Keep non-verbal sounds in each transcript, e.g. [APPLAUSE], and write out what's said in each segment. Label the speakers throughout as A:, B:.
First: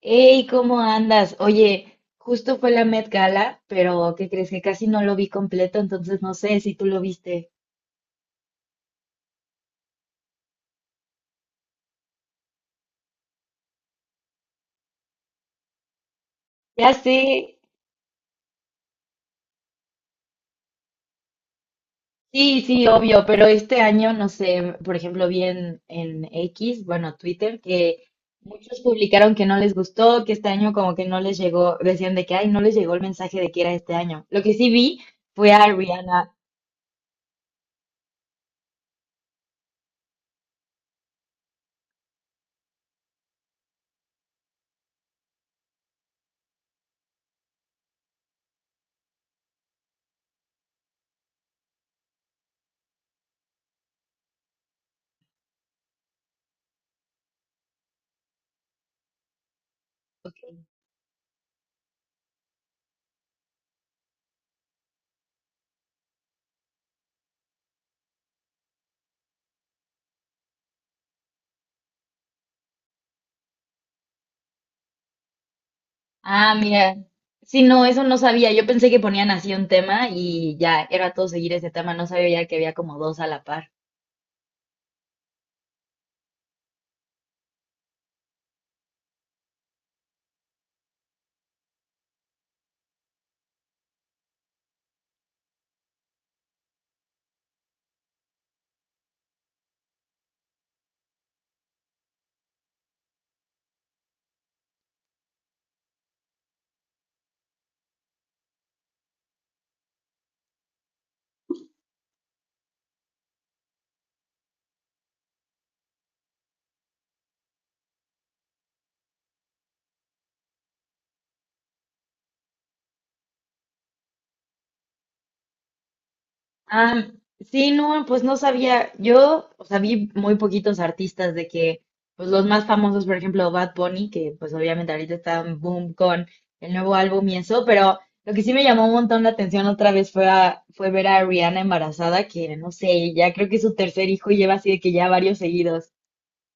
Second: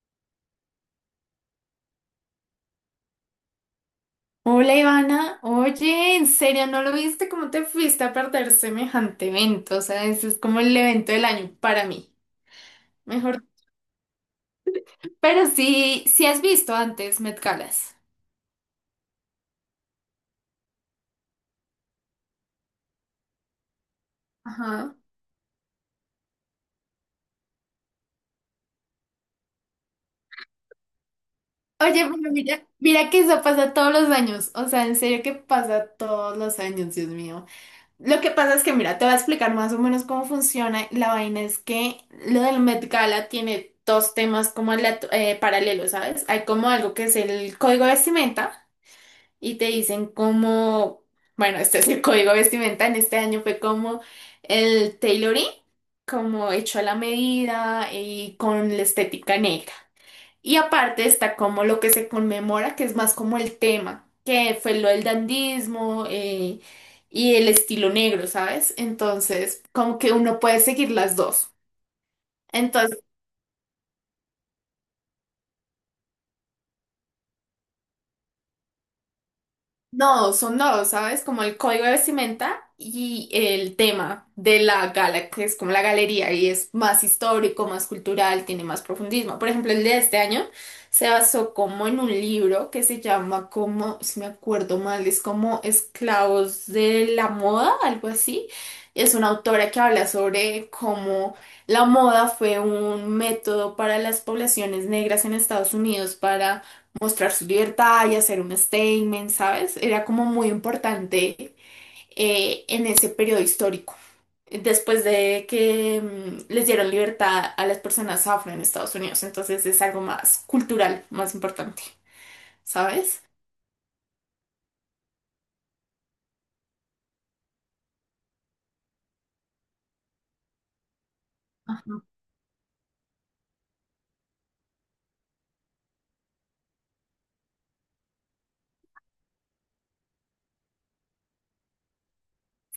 A: Hey, ¿cómo andas? Oye, justo fue la Met Gala, pero ¿qué crees? Que casi no lo vi completo, entonces no sé si tú lo viste.
B: Hola Ivana, oye, ¿en serio no lo viste? ¿Cómo te fuiste a perder semejante evento? O sea, ese es como el evento del año para mí.
A: Ya sé,
B: Mejor. Pero sí, sí has visto antes Met Galas.
A: sí, sí, obvio, pero este año, no sé, por ejemplo, vi en X, bueno, Twitter, que
B: Ajá.
A: muchos publicaron que no les gustó, que este año como que no les llegó, decían de que, ay, no les llegó el mensaje de que era este año. Lo que sí vi fue a
B: Oye, pero
A: Rihanna.
B: mira, mira que eso pasa todos los años. O sea, en serio que pasa todos los años, Dios mío. Lo que pasa es que, mira, te voy a explicar más o menos cómo funciona. La vaina es que lo del Met Gala tiene dos temas como paralelos, ¿sabes? Hay como algo que es el código de vestimenta. Y te dicen como, bueno, este es el código de vestimenta en este año, fue como el tailoring, como
A: Ok.
B: hecho a la medida y con la estética negra. Y aparte está como lo que se conmemora, que es más como el tema, que fue lo del dandismo y el estilo negro, ¿sabes? Entonces, como que uno puede seguir las dos.
A: Ah,
B: Entonces
A: mira. Sí, no, eso no sabía. Yo pensé que ponían así un tema y ya era todo seguir ese tema. No sabía ya que había como dos a la par.
B: no, son dos, ¿sabes? Como el código de vestimenta y el tema de la gala, que es como la galería y es más histórico, más cultural, tiene más profundismo. Por ejemplo, el de este año se basó como en un libro que se llama como, si me acuerdo mal, es como Esclavos de la Moda, algo así. Es una autora que habla sobre cómo la moda fue un método para las poblaciones negras en Estados Unidos para mostrar su libertad y hacer un statement, ¿sabes? Era como muy importante en ese periodo histórico. Después de que les dieron libertad a las personas afro en Estados Unidos, entonces es algo más cultural, más importante, ¿sabes?
A: Ah, sí, no, pues no sabía. Yo, o sea, vi muy poquitos artistas de que, pues los más famosos, por ejemplo, Bad Bunny, que pues obviamente ahorita está en boom con el nuevo álbum y eso, pero lo que sí me llamó un montón la atención otra vez fue, fue ver a Rihanna embarazada, que no sé, ya creo que es su tercer hijo y lleva así de que ya varios seguidos.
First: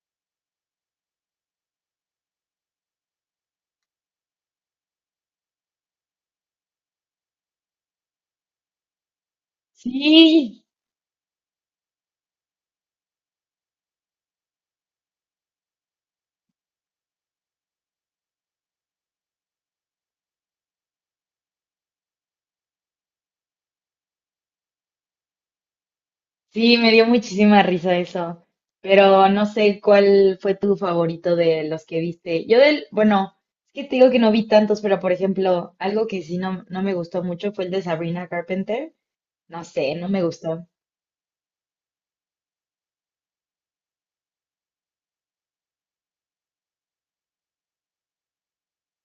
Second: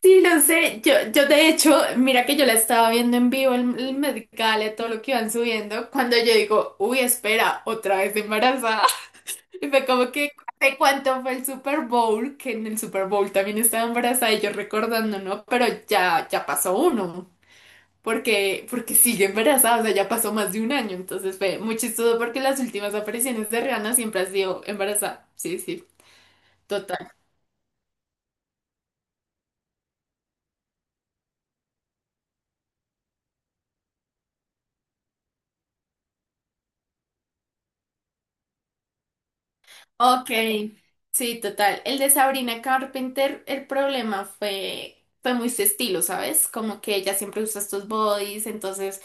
B: Sí, lo sé. Yo de hecho, mira que yo la estaba viendo en vivo, el Met Gala, todo lo que iban subiendo, cuando yo digo, uy, espera, otra vez embarazada. Y fue como que,
A: Sí.
B: ¿de cuánto fue el Super Bowl? Que en el Super Bowl también estaba embarazada y yo recordando, ¿no? Pero ya, ya pasó uno, porque sigue embarazada, o sea, ya pasó más de un año. Entonces fue muy chistoso porque las últimas apariciones de Rihanna siempre ha sido embarazada. Sí, sí,
A: Sí, me
B: total.
A: dio muchísima risa eso, pero no sé cuál fue tu favorito de los que viste. Yo del, bueno, es que te digo que no vi tantos, pero por ejemplo, algo que sí no me gustó mucho fue el de Sabrina Carpenter. No sé, no me
B: Ok,
A: gustó.
B: sí, total. El de Sabrina Carpenter, el problema fue muy su estilo, ¿sabes? Como que ella siempre usa estos bodies, entonces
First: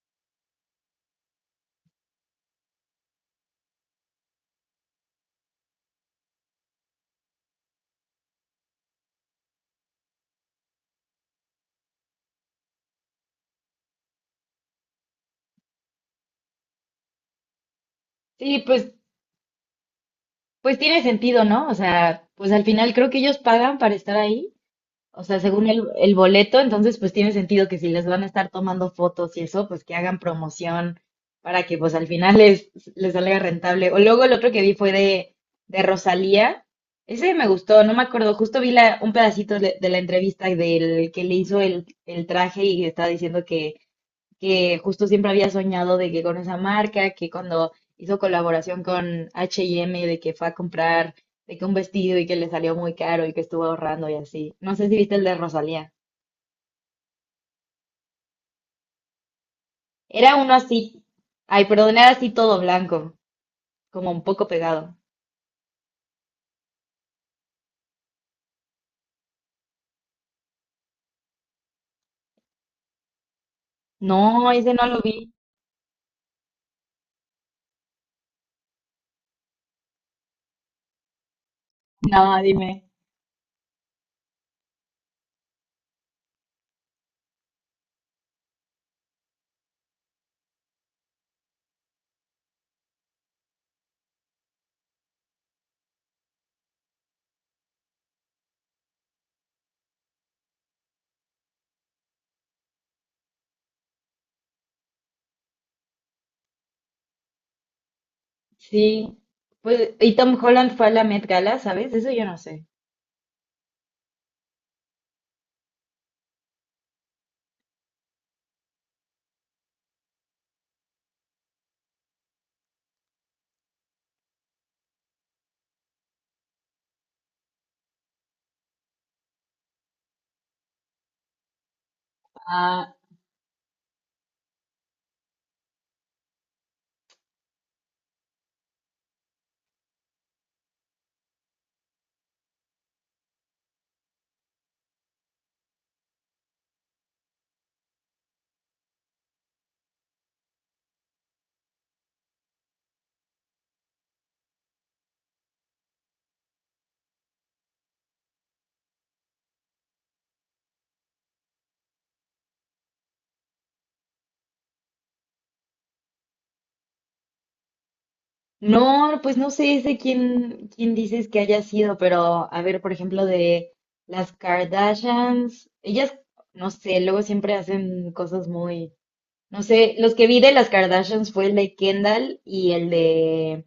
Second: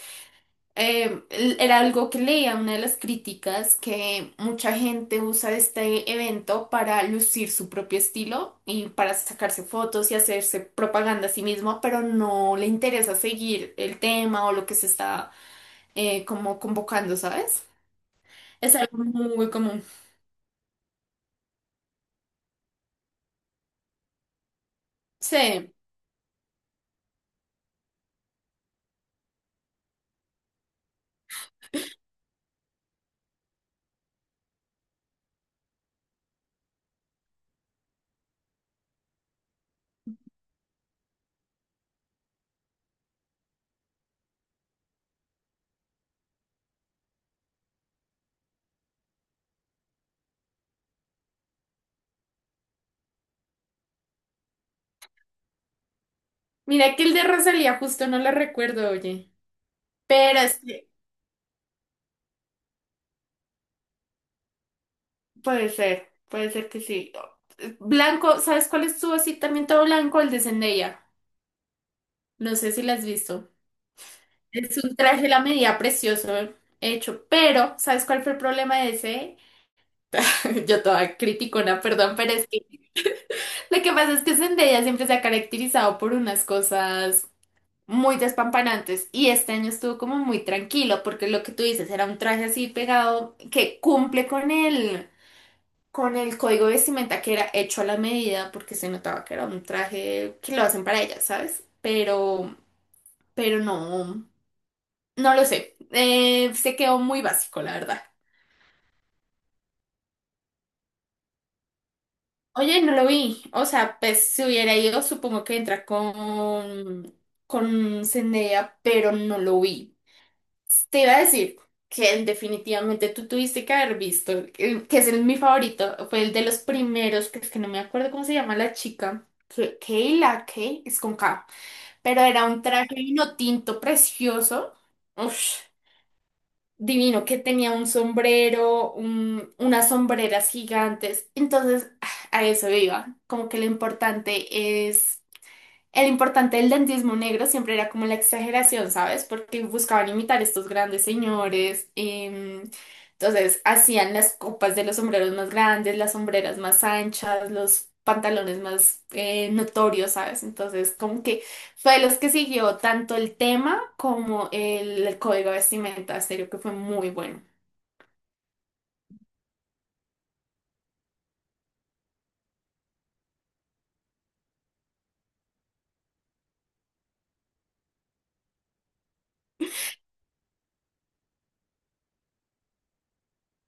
B: era algo que leía, una de las críticas, que mucha gente usa este evento para lucir su propio estilo y para sacarse fotos y hacerse propaganda a sí mismo, pero no le interesa seguir el tema o lo que se está como convocando, ¿sabes?
A: Sí,
B: Es
A: pues,
B: algo muy común.
A: pues tiene sentido, ¿no? O sea, pues al final creo que ellos pagan para estar ahí. O sea, según
B: Sí,
A: el boleto, entonces pues tiene sentido que si les van a estar tomando fotos y eso, pues que hagan promoción para que pues al final les, les salga rentable. O luego el otro que vi fue de Rosalía. Ese me gustó, no me acuerdo, justo vi la, un pedacito de la entrevista del que le hizo el traje y está diciendo que justo siempre había soñado de que con esa marca, que cuando hizo colaboración con H&M, de que fue a comprar, de que un vestido y que le salió muy caro y que estuvo ahorrando y así. No sé si viste el de Rosalía.
B: mira que el de Rosalía justo no lo recuerdo, oye,
A: Era
B: pero
A: uno
B: es que
A: así, ay, perdón, era así todo blanco, como un poco pegado.
B: puede ser que sí. Blanco, ¿sabes cuál estuvo así también todo blanco? El de Zendaya. No sé si la has visto.
A: No, ese
B: Es
A: no
B: un
A: lo
B: traje a
A: vi.
B: la medida precioso hecho, pero ¿sabes cuál fue el problema de ese? [LAUGHS] Yo toda criticona, perdón, pero
A: No,
B: es que
A: dime.
B: lo que pasa es que Zendaya siempre se ha caracterizado por unas cosas muy despampanantes y este año estuvo como muy tranquilo porque lo que tú dices era un traje así pegado que cumple con con el código de vestimenta que era hecho a la medida porque se notaba que era un traje que lo hacen para ella, ¿sabes? Pero no, no lo sé. Se quedó muy básico, la verdad.
A: Sí, pues, y Tom Holland fue a la Met Gala, ¿sabes? Eso yo no sé.
B: Oye, no lo vi. O sea, pues si hubiera ido, supongo que entra con Zendaya, pero no lo vi. Te iba a decir que definitivamente tú tuviste que haber visto, mi favorito, fue el de los primeros, que es que no me acuerdo cómo se llama la chica. Que Kayla, Kay, es con K, pero era un traje vino tinto precioso. Uf, divino, que tenía un sombrero, unas sombreras gigantes. Entonces, ah, a eso iba. Como que lo importante es el importante del dentismo negro siempre era como la exageración, ¿sabes? Porque buscaban imitar estos grandes señores. Entonces hacían las copas de los sombreros más grandes, las sombreras más anchas, los pantalones más notorios, ¿sabes? Entonces como que fue de los que siguió tanto el tema como el código de vestimenta, en serio que fue muy bueno.
A: No, pues no sé de quién dices que haya sido, pero a ver, por ejemplo, de las Kardashians, ellas, no sé, luego siempre hacen cosas muy, no sé, los que vi de las Kardashians fue el de Kendall y el de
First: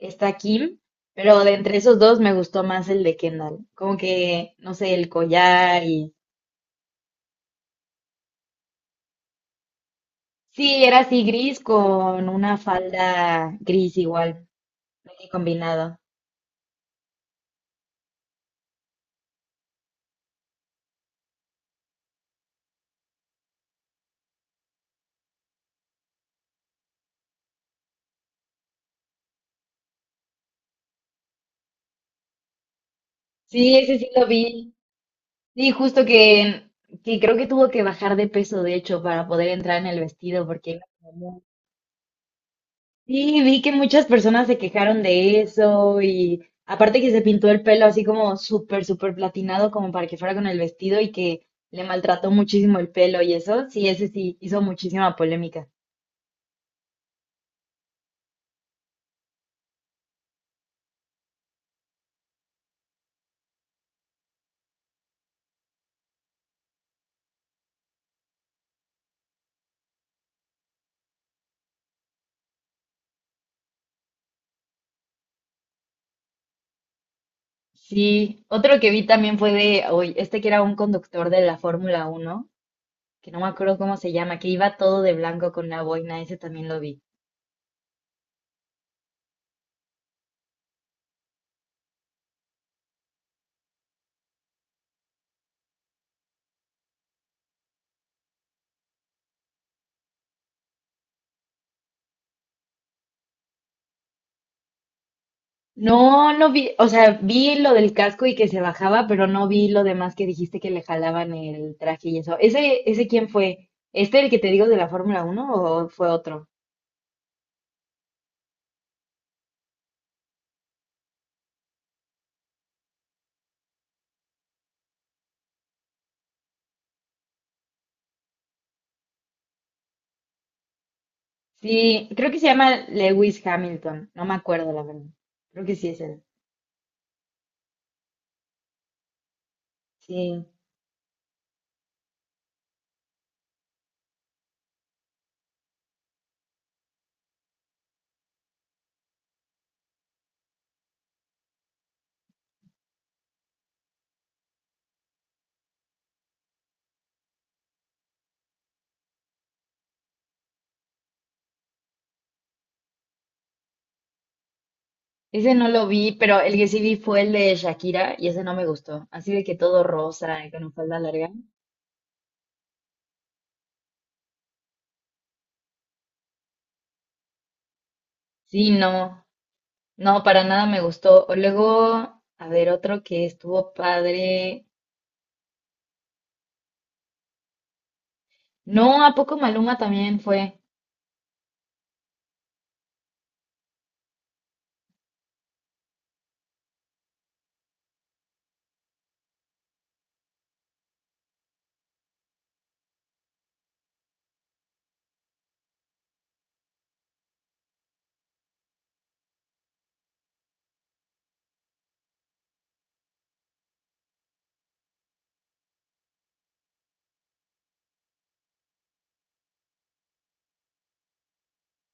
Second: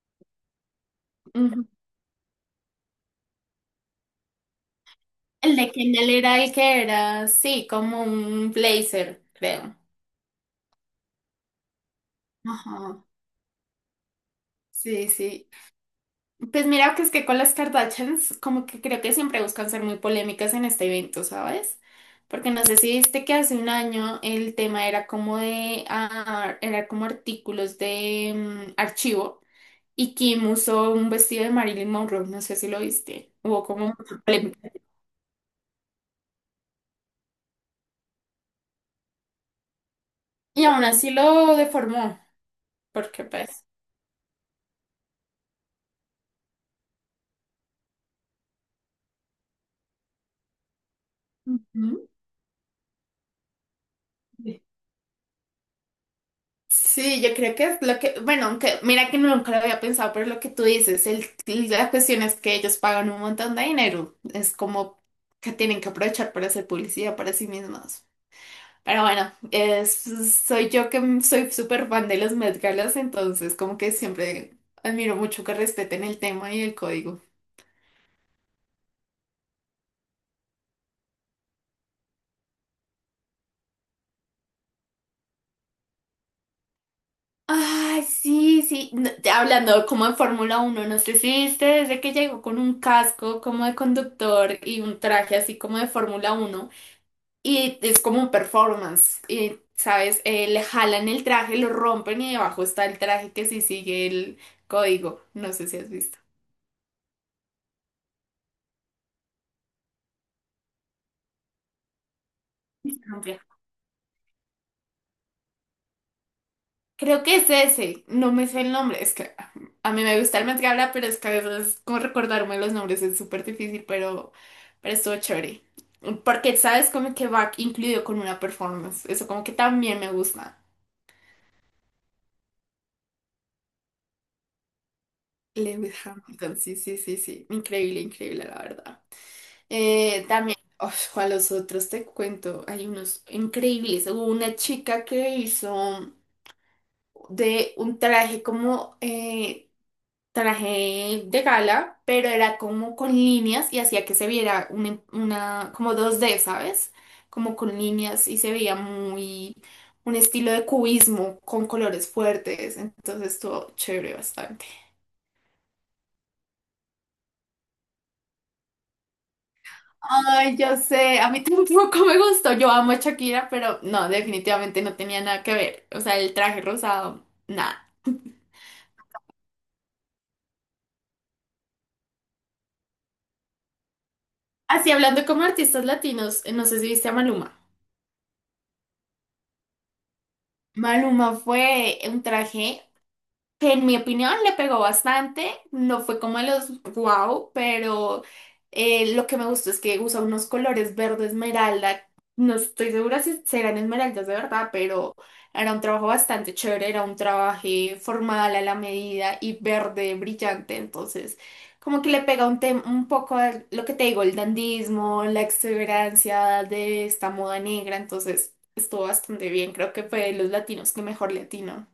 A: esta Kim, pero de
B: Ujú.
A: entre esos dos me gustó más el de Kendall, como que, no sé, el
B: El de
A: collar
B: Kendall
A: y...
B: era el que era, sí, como un blazer, creo.
A: Sí, era así gris con una
B: Ajá,
A: falda gris igual,
B: sí, sí.
A: combinado.
B: Pues mira que es que con las Kardashians como que creo que siempre buscan ser muy polémicas en este evento, ¿sabes? Porque no sé si viste que hace un año el tema era como de ah, era como artículos de archivo y Kim usó un vestido de Marilyn Monroe, no sé si lo viste. Hubo
A: Sí,
B: como
A: ese sí
B: mucha
A: lo
B: polémica.
A: vi. Sí, justo que creo que tuvo que bajar de peso, de hecho, para poder entrar en el vestido,
B: Y
A: porque iba
B: aún así
A: como-
B: lo deformó, porque
A: sí, vi
B: pues.
A: que muchas personas se quejaron de eso y aparte que se pintó el pelo así como súper, súper platinado, como para que fuera con el vestido y que le
B: Ujú.
A: maltrató muchísimo el pelo y eso, sí, ese sí hizo muchísima polémica.
B: Sí, yo creo que es lo que, bueno, aunque mira que nunca lo había pensado, pero lo que tú dices, el, la cuestión es que ellos pagan un montón de dinero, es como que tienen que aprovechar para hacer publicidad para sí mismos. Pero bueno, soy yo que soy súper fan de los Met Galas, entonces como que siempre admiro mucho que respeten el tema y el código.
A: Sí, otro que vi también fue de, hoy, este que era un conductor de la Fórmula Uno que no me acuerdo cómo se llama, que iba todo de blanco con una boina, ese también lo vi.
B: Ay, sí, sí, no, ya hablando como en Fórmula Uno, no sé si viste desde que llegó con un casco como de conductor y un traje así como de Fórmula Uno. Y es como un performance. Y, ¿sabes? Le jalan el traje, lo rompen y debajo está el traje que sí sigue el código. No sé si has
A: No,
B: visto.
A: no vi, o sea, vi lo del casco y que se bajaba, pero no vi lo demás que dijiste que le jalaban el traje y eso. ¿Ese, ese quién
B: Amplia.
A: fue? ¿Este el que te digo de la Fórmula uno o fue otro?
B: Creo que es ese. No me sé el nombre. Es que a mí me gusta el Met Gala, pero es que a veces como recordarme los nombres es súper difícil, pero estuvo chévere. Porque, ¿sabes? Como que va incluido con una performance. Eso como que también me gusta.
A: Sí, creo que se llama Lewis Hamilton, no me acuerdo la verdad. Creo que sí
B: Lewis
A: es él.
B: Hamilton, sí, sí, sí, sí. Increíble, increíble, la verdad.
A: Sí,
B: Uf, ¿cuál los otros te cuento? Hay unos increíbles. Hubo una chica que hizo de un traje como traje de gala, pero era como con líneas y hacía que se viera una, como dos d, ¿sabes? Como con líneas y se veía muy un estilo de cubismo con colores fuertes. Entonces estuvo chévere bastante.
A: ese no lo vi, pero el que sí vi fue el de Shakira y ese no me gustó. Así de que todo rosa y
B: Ay,
A: con
B: yo
A: falda
B: sé,
A: larga.
B: a mí [LAUGHS] tampoco me gustó. Yo amo a Shakira, pero no, definitivamente no tenía nada que ver. O sea, el traje rosado, nada.
A: Sí, no, para nada me gustó. O luego, a ver, otro que estuvo padre.
B: Así hablando como artistas latinos, no sé si viste a Maluma.
A: No, ¿a poco Maluma también fue?
B: Maluma fue un traje que en mi opinión le pegó bastante, no fue como de los wow, pero lo que me gustó es que usa unos colores verde esmeralda, no estoy segura si serán esmeraldas de verdad, pero era un trabajo bastante chévere, era un trabajo formal a la medida y verde brillante, entonces como que le pega un, un poco a lo que te digo, el dandismo, la extravagancia de esta moda negra, entonces estuvo bastante bien, creo que fue de los latinos que mejor latino.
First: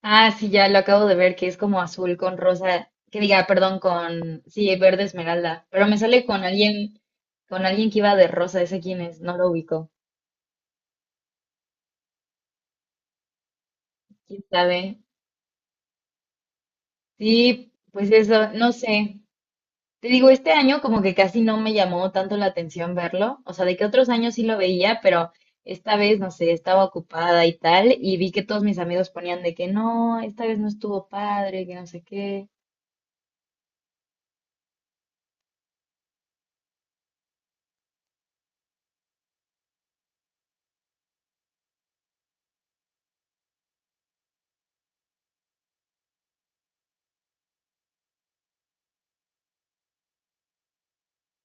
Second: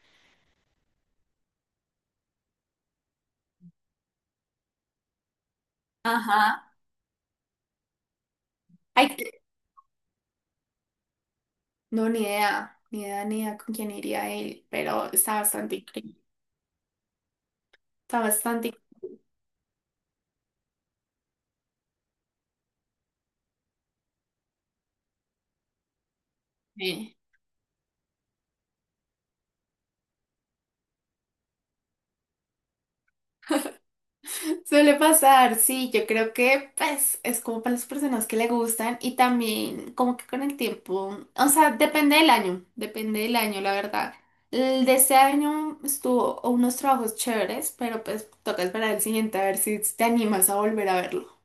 A: Ah, sí, ya lo acabo de ver, que es como azul con rosa, que diga, perdón, con, sí, verde esmeralda, pero me sale
B: Ajá.
A: con alguien que iba de rosa, ese quién es,
B: Hay,
A: no lo ubico,
B: no, ni idea, ni idea, ni idea con quién iría
A: quién
B: él,
A: sabe.
B: pero está bastante increíble.
A: Sí, pues
B: Está
A: eso, no
B: bastante
A: sé. Te digo, este año como que casi no me llamó tanto la atención verlo, o sea, de que otros años sí lo veía, pero esta vez, no sé, estaba
B: increíble.
A: ocupada y tal, y vi que todos mis amigos ponían de que no, esta vez no estuvo padre, que no sé qué.
B: [LAUGHS] Suele pasar, sí, yo creo que pues es como para las personas que le gustan y también como que con el tiempo, o sea, depende del año, la verdad. El de este año estuvo unos trabajos chéveres, pero pues toca esperar el siguiente a ver si te animas a volver a verlo.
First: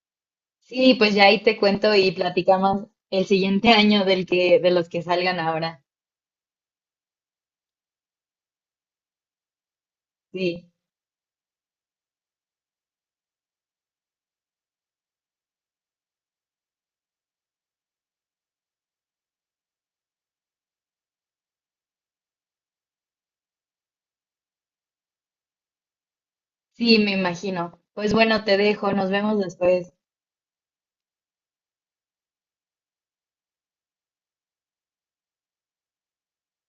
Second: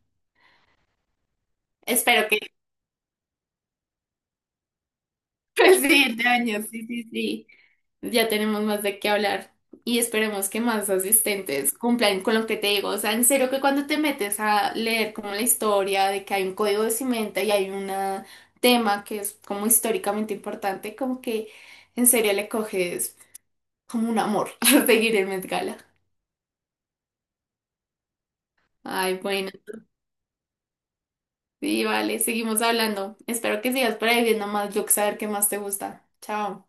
A: Sí, pues ya ahí te cuento y
B: Espero que
A: platicamos el siguiente [LAUGHS] año del que, de los que salgan
B: [LAUGHS] pues
A: ahora.
B: sí, de años, sí, sí, sí. Ya tenemos más de qué hablar y esperemos que
A: Sí,
B: más asistentes cumplan con lo que te digo. O sea, en serio que cuando te metes a leer como la historia de que hay un código de cimenta y hay un tema que es como históricamente importante, como que en serio le coges como un amor [LAUGHS] a seguir el Met Gala.
A: sí, me imagino. Pues bueno, te dejo, nos
B: Ay,
A: vemos
B: bueno,
A: después.
B: sí, vale, seguimos hablando. Espero que sigas por ahí viendo más. Yo que saber qué más te gusta. Chao.